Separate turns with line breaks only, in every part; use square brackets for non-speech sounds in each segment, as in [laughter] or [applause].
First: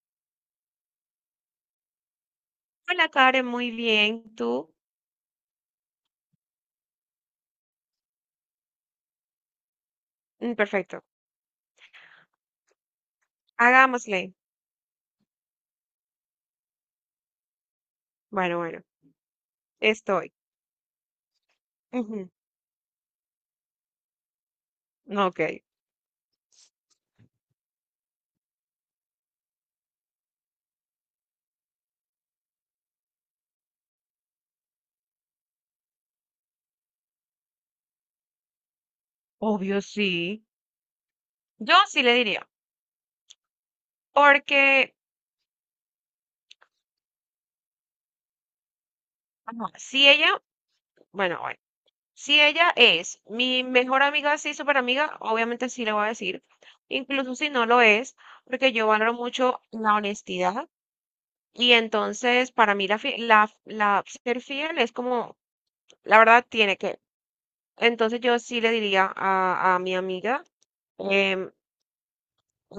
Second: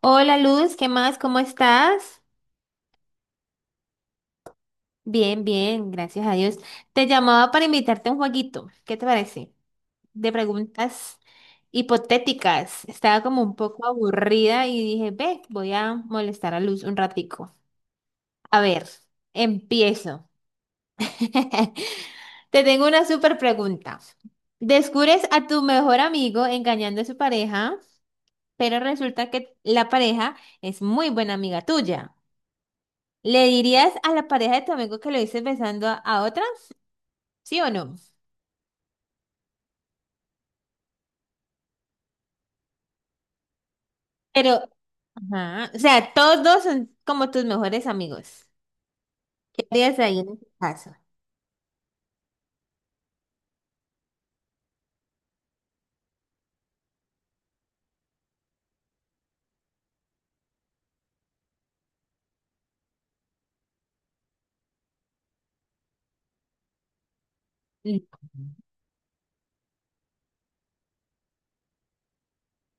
Hola Luz, ¿qué más? ¿Cómo estás?
Hola, Karen, muy bien. ¿Tú?
Bien, bien, gracias a Dios. Te llamaba para invitarte a un jueguito. ¿Qué te parece? De
Perfecto.
preguntas hipotéticas. Estaba como un poco
Hagámosle.
aburrida y dije, ve, voy a molestar a Luz un ratico.
Bueno,
A
bueno,
ver, empiezo.
estoy.
[laughs]
Ujú.
Te tengo una súper pregunta. Descubres
Ok,
a tu mejor amigo engañando a su pareja, pero resulta que la pareja es muy buena amiga tuya. ¿Le dirías a la pareja de tu amigo que lo hice besando a otra? ¿Sí o no?
obvio sí. Yo sí le diría,
Pero,
porque
ajá, o sea, todos dos son como tus mejores amigos. ¿Qué
ajá,
harías
si
ahí
ella,
en ese caso?
bueno, bueno, si ella es mi mejor amiga, sí, súper amiga, obviamente sí le voy a decir, incluso si no lo es, porque yo valoro mucho la honestidad y entonces para mí la ser fiel es como, la verdad tiene que.
Mm.
Entonces yo sí le diría a mi amiga. em,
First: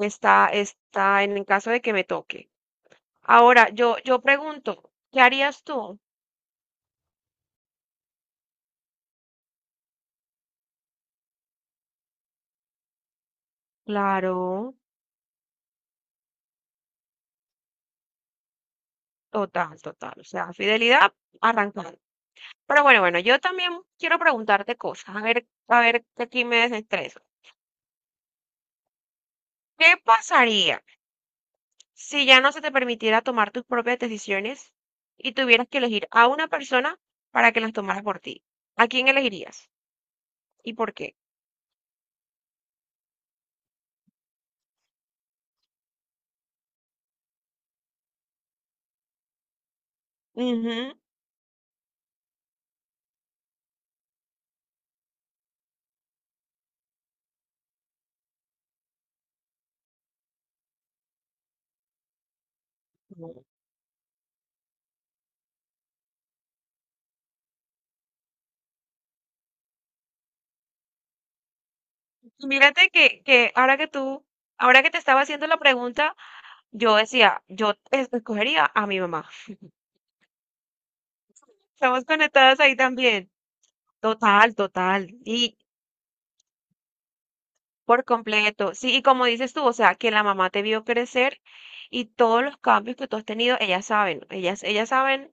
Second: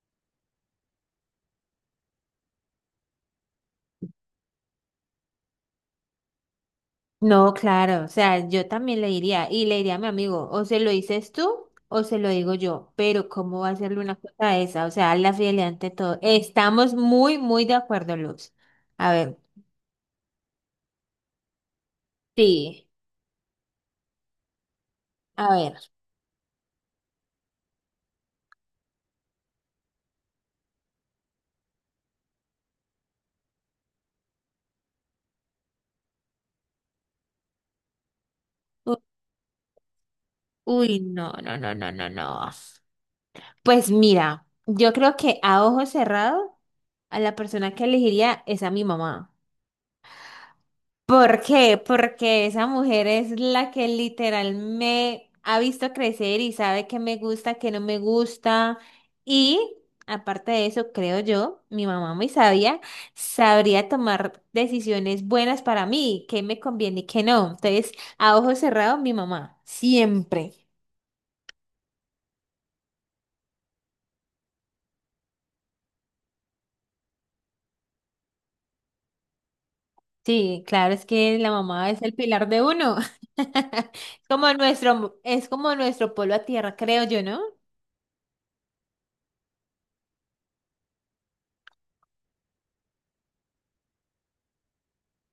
Está, está en el caso de que me toque. Ahora, yo pregunto, ¿qué harías tú?
No, claro, o sea, yo también le diría, y le diría a mi amigo, o se lo dices tú o se lo digo yo, pero ¿cómo va a hacerle una cosa a
Claro,
esa? O sea, la fidelidad ante todo. Estamos muy, muy de acuerdo, Luz. A ver,
total, total. O sea, fidelidad, arrancando. Pero
sí,
yo también quiero preguntarte cosas.
a ver.
A ver, que aquí me desestreso. ¿Qué pasaría si ya no se te permitiera tomar tus propias decisiones y tuvieras que elegir a una persona para que las tomara por ti? ¿A
U-
quién elegirías? ¿Y por
Uy,
qué?
no, no, no, no, no, no. Pues mira, yo creo que a ojo cerrado, a la persona que elegiría es a mi mamá. ¿Por qué? Porque esa mujer es la que literal me ha visto crecer y sabe qué me gusta, qué no me gusta. Y aparte de eso, creo yo, mi mamá muy sabia,
Ujú.
sabría tomar decisiones buenas para mí, qué me conviene y qué no. Entonces, a ojo cerrado, mi mamá, siempre.
Mírate que ahora que tú, ahora que te estaba haciendo la pregunta, yo decía, yo escogería a mi mamá.
Sí, claro, es que la mamá es
Estamos
el pilar
conectadas
de
ahí
uno.
también.
[laughs]
Total, total.
Es
Y
como nuestro polo a tierra, creo yo, ¿no?
por completo. Sí, y como dices tú, o sea, que la mamá te vio crecer y todos los cambios que tú has tenido, ellas saben, ellas saben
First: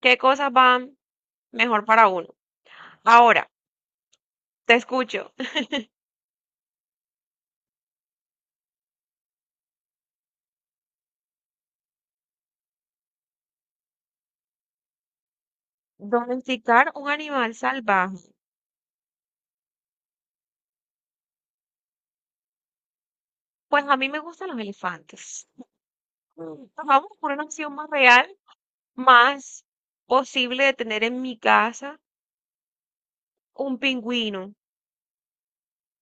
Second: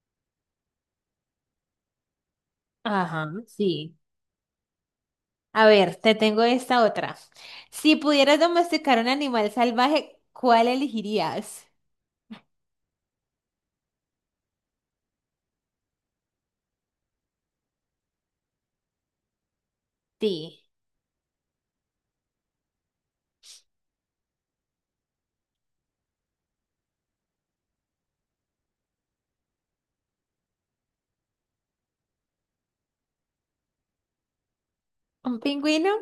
qué cosas van mejor para uno.
Ajá,
Ahora,
sí.
te escucho.
A ver, te tengo esta otra. Si pudieras domesticar un animal salvaje, ¿cuál elegirías?
Domesticar un animal salvaje.
Sí.
Pues a mí me gustan los elefantes. Vamos por una opción más real más posible de tener en mi casa un pingüino.
¿Un pingüino?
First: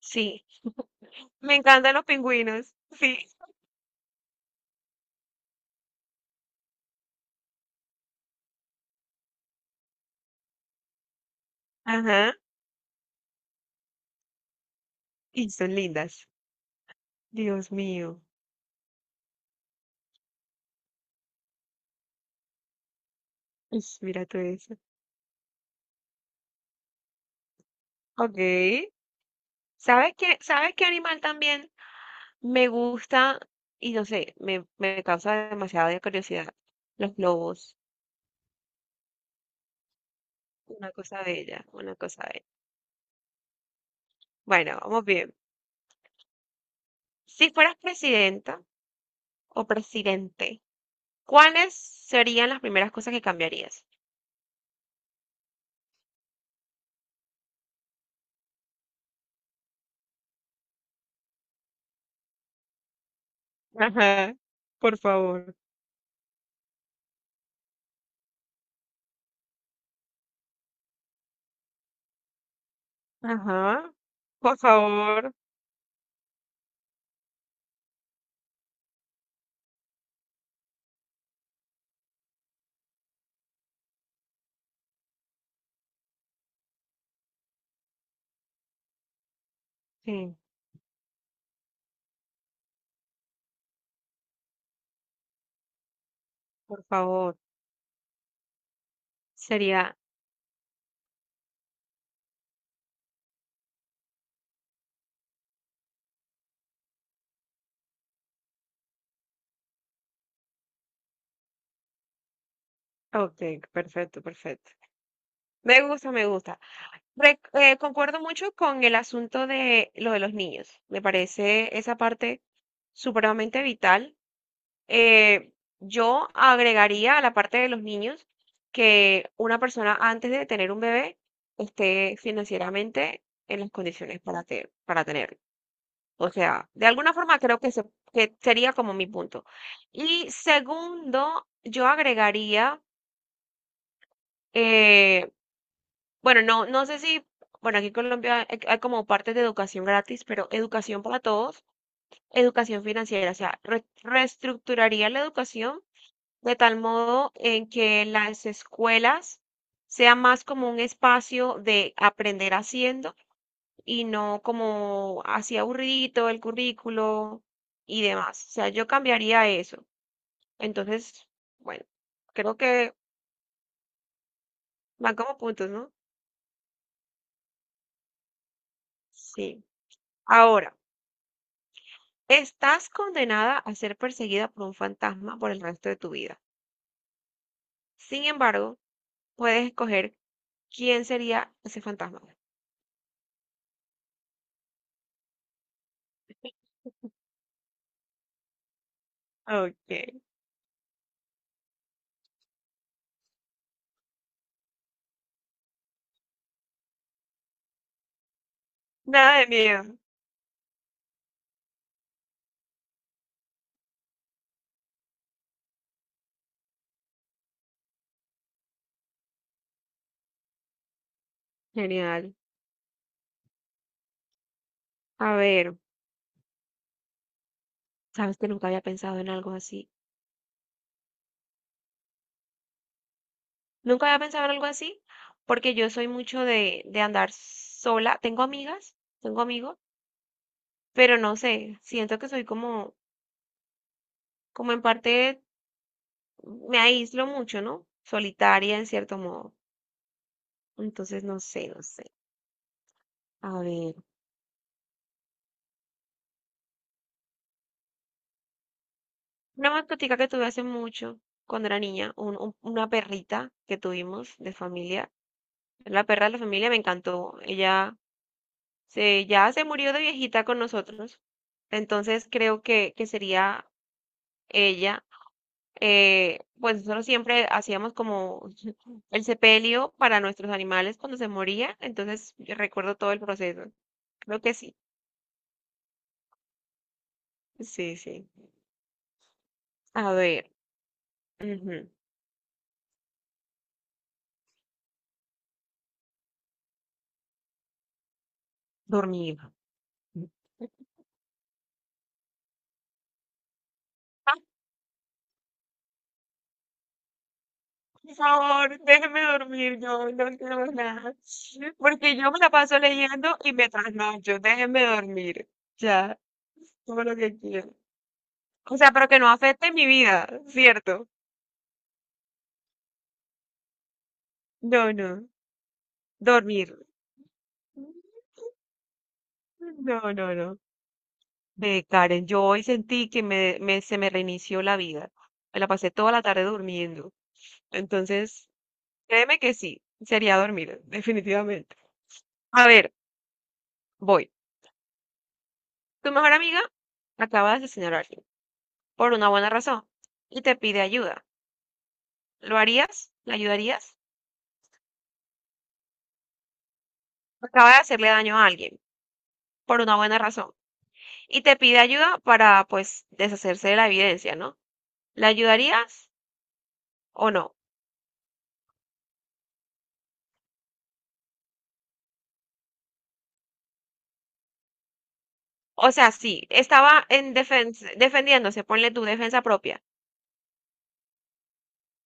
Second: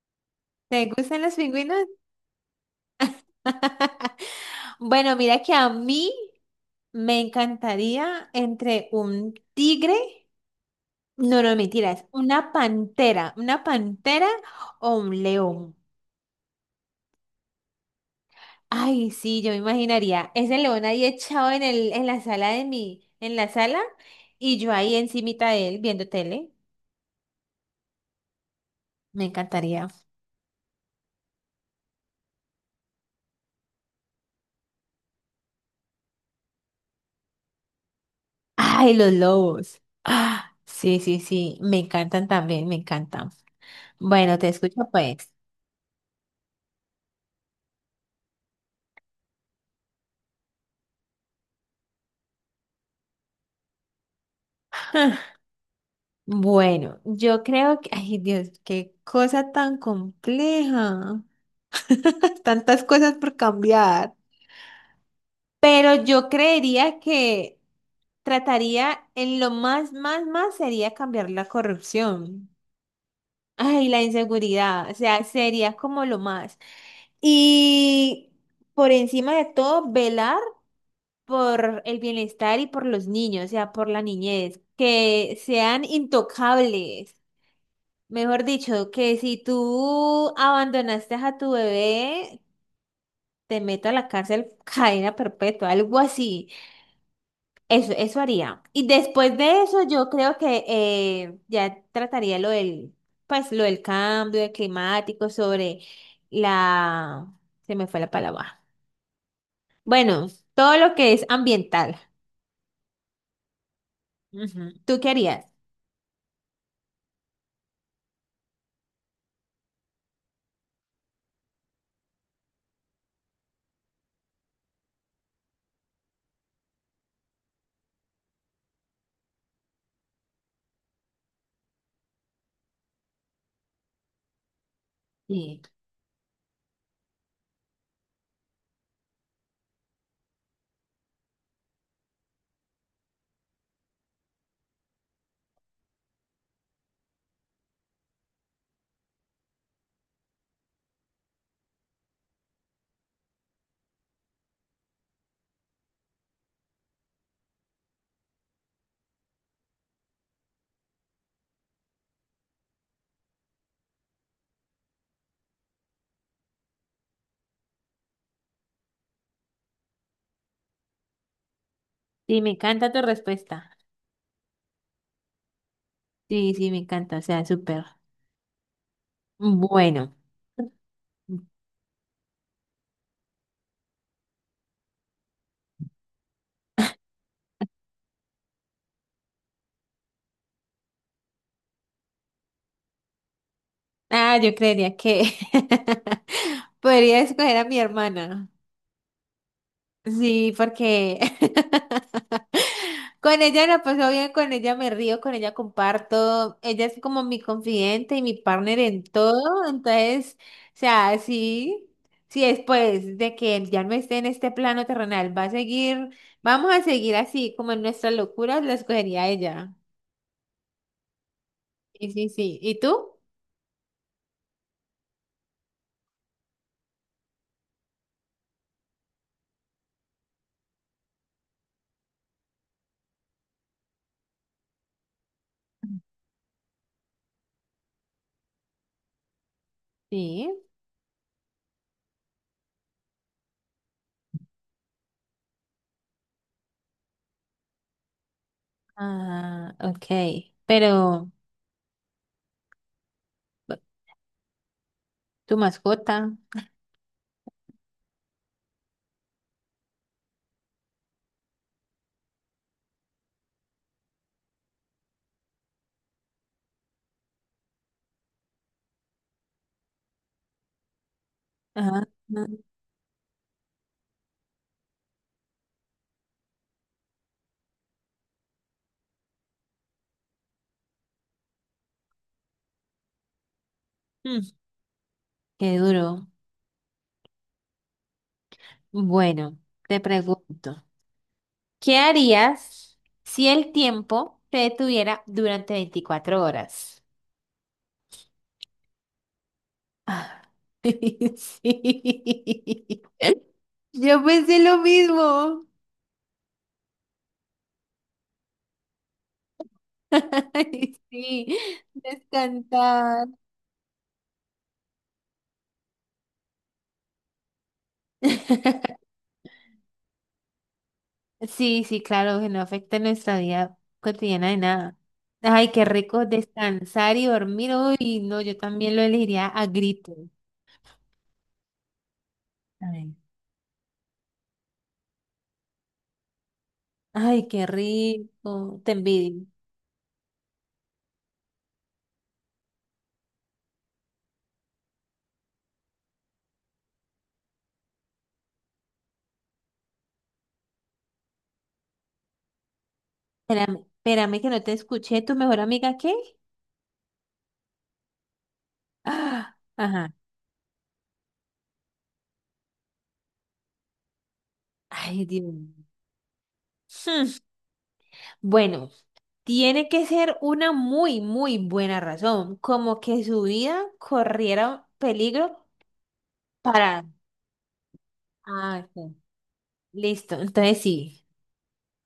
Sí,
¿Te gustan los
me
pingüinos?
encantan los pingüinos. Sí,
[laughs] Bueno, mira que a mí me encantaría entre un tigre. No, no, mentira, es
ajá.
una pantera o un
Y son
león.
lindas. Dios mío.
Ay, sí, yo me imaginaría ese león ahí echado en el, en la sala de mi, en la sala
Mira todo
y yo
eso.
ahí encimita de él viendo tele.
Ok.
Me encantaría.
¿Sabes qué? ¿Sabes qué animal también me gusta? Y no sé, me causa demasiada curiosidad. Los lobos.
Ay, los lobos. Ah,
Una
sí, sí,
cosa
sí,
bella,
me
una cosa
encantan
bella.
también, me encantan. Bueno, te
Bueno,
escucho
vamos
pues.
bien. Si fueras presidenta o presidente, ¿cuáles serían las primeras cosas que cambiarías?
Bueno, yo creo que, ay Dios, qué cosa tan compleja. [laughs] Tantas cosas por cambiar.
Ajá, por favor.
Pero yo creería que trataría en lo más, más, más sería cambiar la corrupción. Ay,
Ajá,
la
por
inseguridad, o sea,
favor.
sería como lo más. Y por encima de todo, velar por el bienestar y por los niños, o sea, por la niñez, que sean intocables. Mejor dicho, que si tú
Sí,
abandonaste a tu bebé, te meto a la cárcel, [laughs] cadena perpetua, algo así.
por favor.
Eso haría. Y después de eso,
Sería,
yo creo que ya trataría lo del, pues, lo del cambio de climático sobre la... Se me fue la palabra. Bueno, todo lo que es ambiental.
ok, perfecto,
Ujú.
perfecto.
¿Tú qué harías?
Me gusta, me gusta. Concuerdo mucho con el asunto de lo de los niños. Me parece esa parte supremamente vital. Eh, yo agregaría a la parte de los niños que una persona antes de tener un bebé esté financieramente en las condiciones para tenerlo.
Sí.
O sea, de alguna forma creo que sería como mi punto. Y segundo, yo agregaría, eh, bueno, no, no sé si, bueno, aquí en Colombia hay, hay como partes de educación gratis, pero educación para todos, educación financiera, o sea, reestructuraría la educación de tal modo en que las escuelas sea más como un espacio de aprender haciendo y no como así aburridito el currículo y demás. O sea, yo cambiaría eso. Entonces, bueno,
Sí, me
creo
encanta
que
tu respuesta.
van como puntos, ¿no?
Sí, sí, me encanta. O sea, súper.
Sí.
Bueno.
Ahora, estás condenada a ser perseguida por un fantasma por el resto de tu vida. Sin embargo, puedes escoger quién sería ese fantasma.
Ah, yo creería que [laughs] podría escoger a mi hermana.
Ok.
Sí, porque [laughs] con ella la paso bien, con ella me río, con ella comparto. Ella es como mi confidente y mi partner en
Nada de
todo.
miedo.
Entonces, o sea, sí, sí, después de que ya no esté en este plano terrenal, va a seguir, vamos a seguir así, como en nuestras locuras, la escogería ella. Sí, sí,
Genial.
sí. ¿Y tú?
A ver, sabes que nunca había pensado en algo así. Nunca había pensado en algo así, porque yo soy mucho de andar sola. Tengo amigas, tengo amigos,
Sí.
pero no sé, siento que soy como, como en parte me aíslo mucho, ¿no? Solitaria en cierto modo.
Ah, ok.
Entonces,
Pero,
no sé, no sé. A ver,
tu mascota.
una mascotica que tuve hace mucho, cuando era niña, una perrita que tuvimos de familia. La perra de la familia me encantó. Ella ya se murió de viejita con nosotros.
Ajá.
Entonces creo que sería ella pues nosotros siempre hacíamos como [laughs] el sepelio para nuestros animales cuando se moría, entonces yo recuerdo todo el proceso. Creo
Mm,
que sí,
qué duro.
sí, sí.
Bueno, te
A ver,
pregunto.
ujú.
¿Qué harías si el tiempo se detuviera durante 24 horas?
Dormir.
Ah, [laughs] sí. Yo
Ah,
pensé lo mismo.
por favor, déjeme dormir, yo no
[laughs]
quiero
Ay,
nada,
sí,
porque yo me la paso
descansar.
leyendo y me trasnocho, déjeme dormir, ya, todo lo que quiero. O sea,
[laughs]
pero que no afecte mi vida, ¿cierto?
Sí, sí, claro, que no afecta nuestra vida cotidiana de
No,
nada.
no,
Ay, qué rico
dormir.
descansar y dormir. Uy, no, yo también lo elegiría a
No,
grito.
no, no. Ve, Karen, yo hoy sentí
Ay,
que se me reinició la vida. Me la pasé toda la tarde durmiendo.
ay, qué
Entonces,
rico. Te
créeme
envidio.
que sí, sería dormir, [laughs] definitivamente. A ver, voy. Tu mejor amiga acaba de asesinar a alguien por una buena razón y te pide ayuda. ¿Lo harías? ¿La
Espérame,
ayudarías?
espérame que no te escuché. ¿Tu mejor amiga qué? [gasps]
Acaba de hacerle daño a alguien
Ah,
por una
ajá.
buena razón y te pide ayuda para, pues, deshacerse de la evidencia, ¿no?
Ay,
¿La
Dios.
ayudarías o
Hmm,
no?
bueno, tiene que ser una muy, muy buena razón, como que su vida corriera peligro
O sea, sí, estaba
para...
en defensa, defendiéndose,
Ah,
ponle tu
ok,
defensa propia.
listo, entonces sí.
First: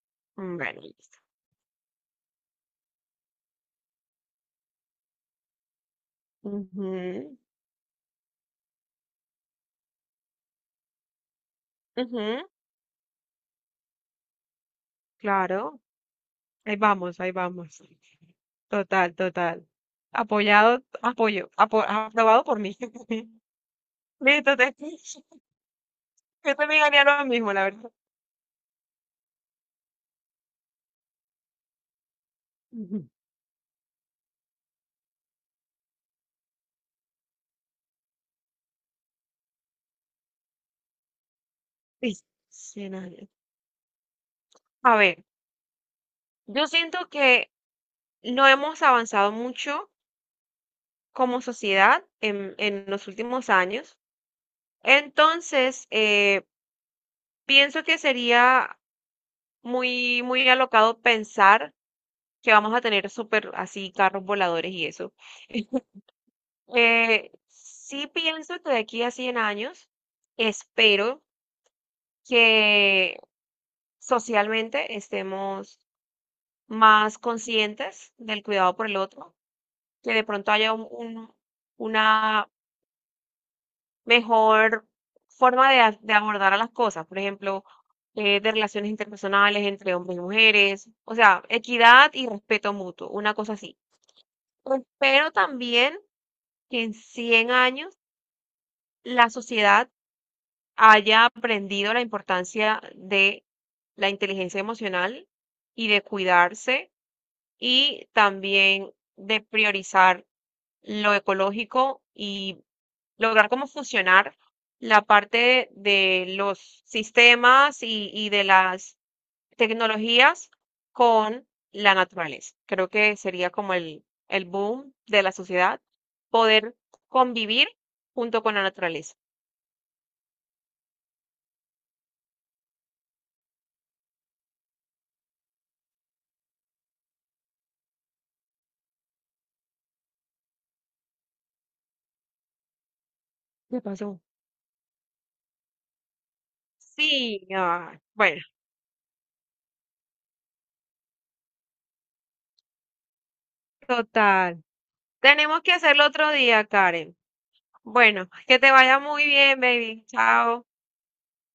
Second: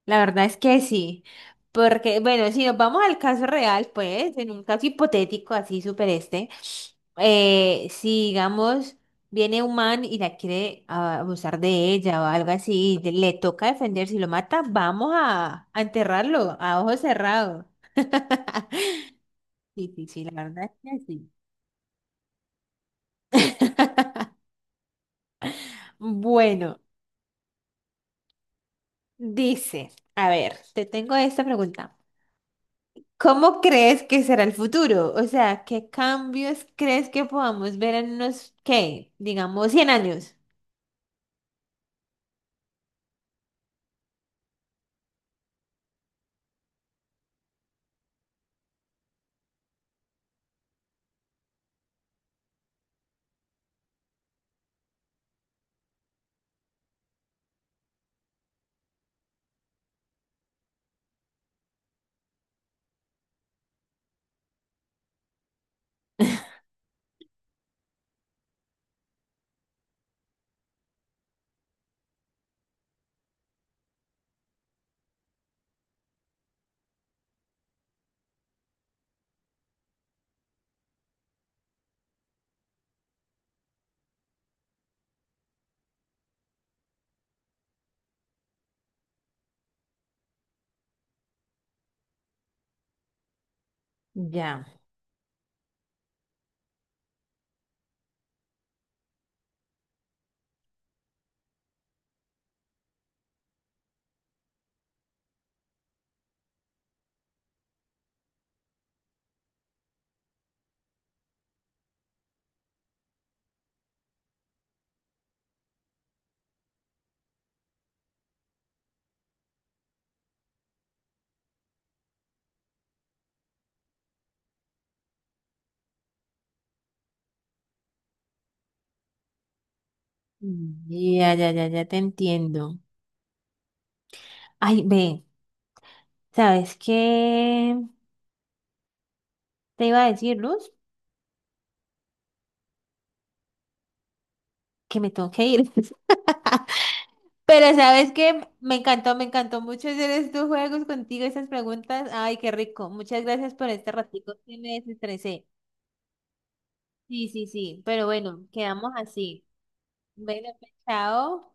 La verdad es que
Bueno, listo.
sí, porque bueno, si nos vamos al caso real, pues, en un caso hipotético así súper este,
Ujú,
si digamos viene un man y la quiere abusar de ella o
ujú,
algo así, y le toca defender, si lo mata, vamos a
claro,
enterrarlo
ahí
a ojos
vamos, ahí
cerrados.
vamos. Total, total.
Sí, sí, sí, la verdad es que sí.
Aprobado por mí. [laughs] Listo, te, yo
Bueno,
también haría lo [laughs] mismo, la verdad.
dice, a ver, te tengo esta pregunta.
Ujú.
¿Cómo crees que será el futuro? O sea, ¿qué cambios crees que podamos ver en unos, qué, digamos, 100 años?
Listo, 100 años. A ver, yo siento que no hemos avanzado mucho como sociedad en los últimos años. Entonces, pienso que sería muy, muy alocado pensar que vamos a tener súper así carros voladores y eso. [laughs] Sí pienso que de aquí a 100 años espero que socialmente estemos más conscientes del cuidado por el otro, que de pronto haya una mejor forma de abordar a las cosas, por ejemplo, de relaciones interpersonales entre hombres y mujeres, o sea, equidad y respeto mutuo, una cosa así.
Ya,
Pero también que en 100 años la sociedad haya aprendido la importancia de la inteligencia emocional y de cuidarse y también de priorizar lo ecológico y lograr cómo funcionar la parte de los sistemas y de las tecnologías con la naturaleza. Creo que sería como el boom de la sociedad, poder convivir junto con la naturaleza.
mm, ya, ya, ya, ya te entiendo. Ay, ve, ¿sabes qué? Te iba a decir, Luz,
¿Qué pasó?
que me tengo que ir. [laughs]
Sí,
Pero
ah,
¿sabes
bueno,
qué? Me encantó mucho hacer estos juegos contigo, esas preguntas. Ay, qué rico. Muchas gracias por este ratico que
total.
me desestresé.
Tenemos que hacerlo otro día, Karen.
Sí, sí, sí. Pero
Bueno,
bueno,
que te
quedamos
vaya muy
así.
bien, baby.
Bueno,
Chao.
pues, chao.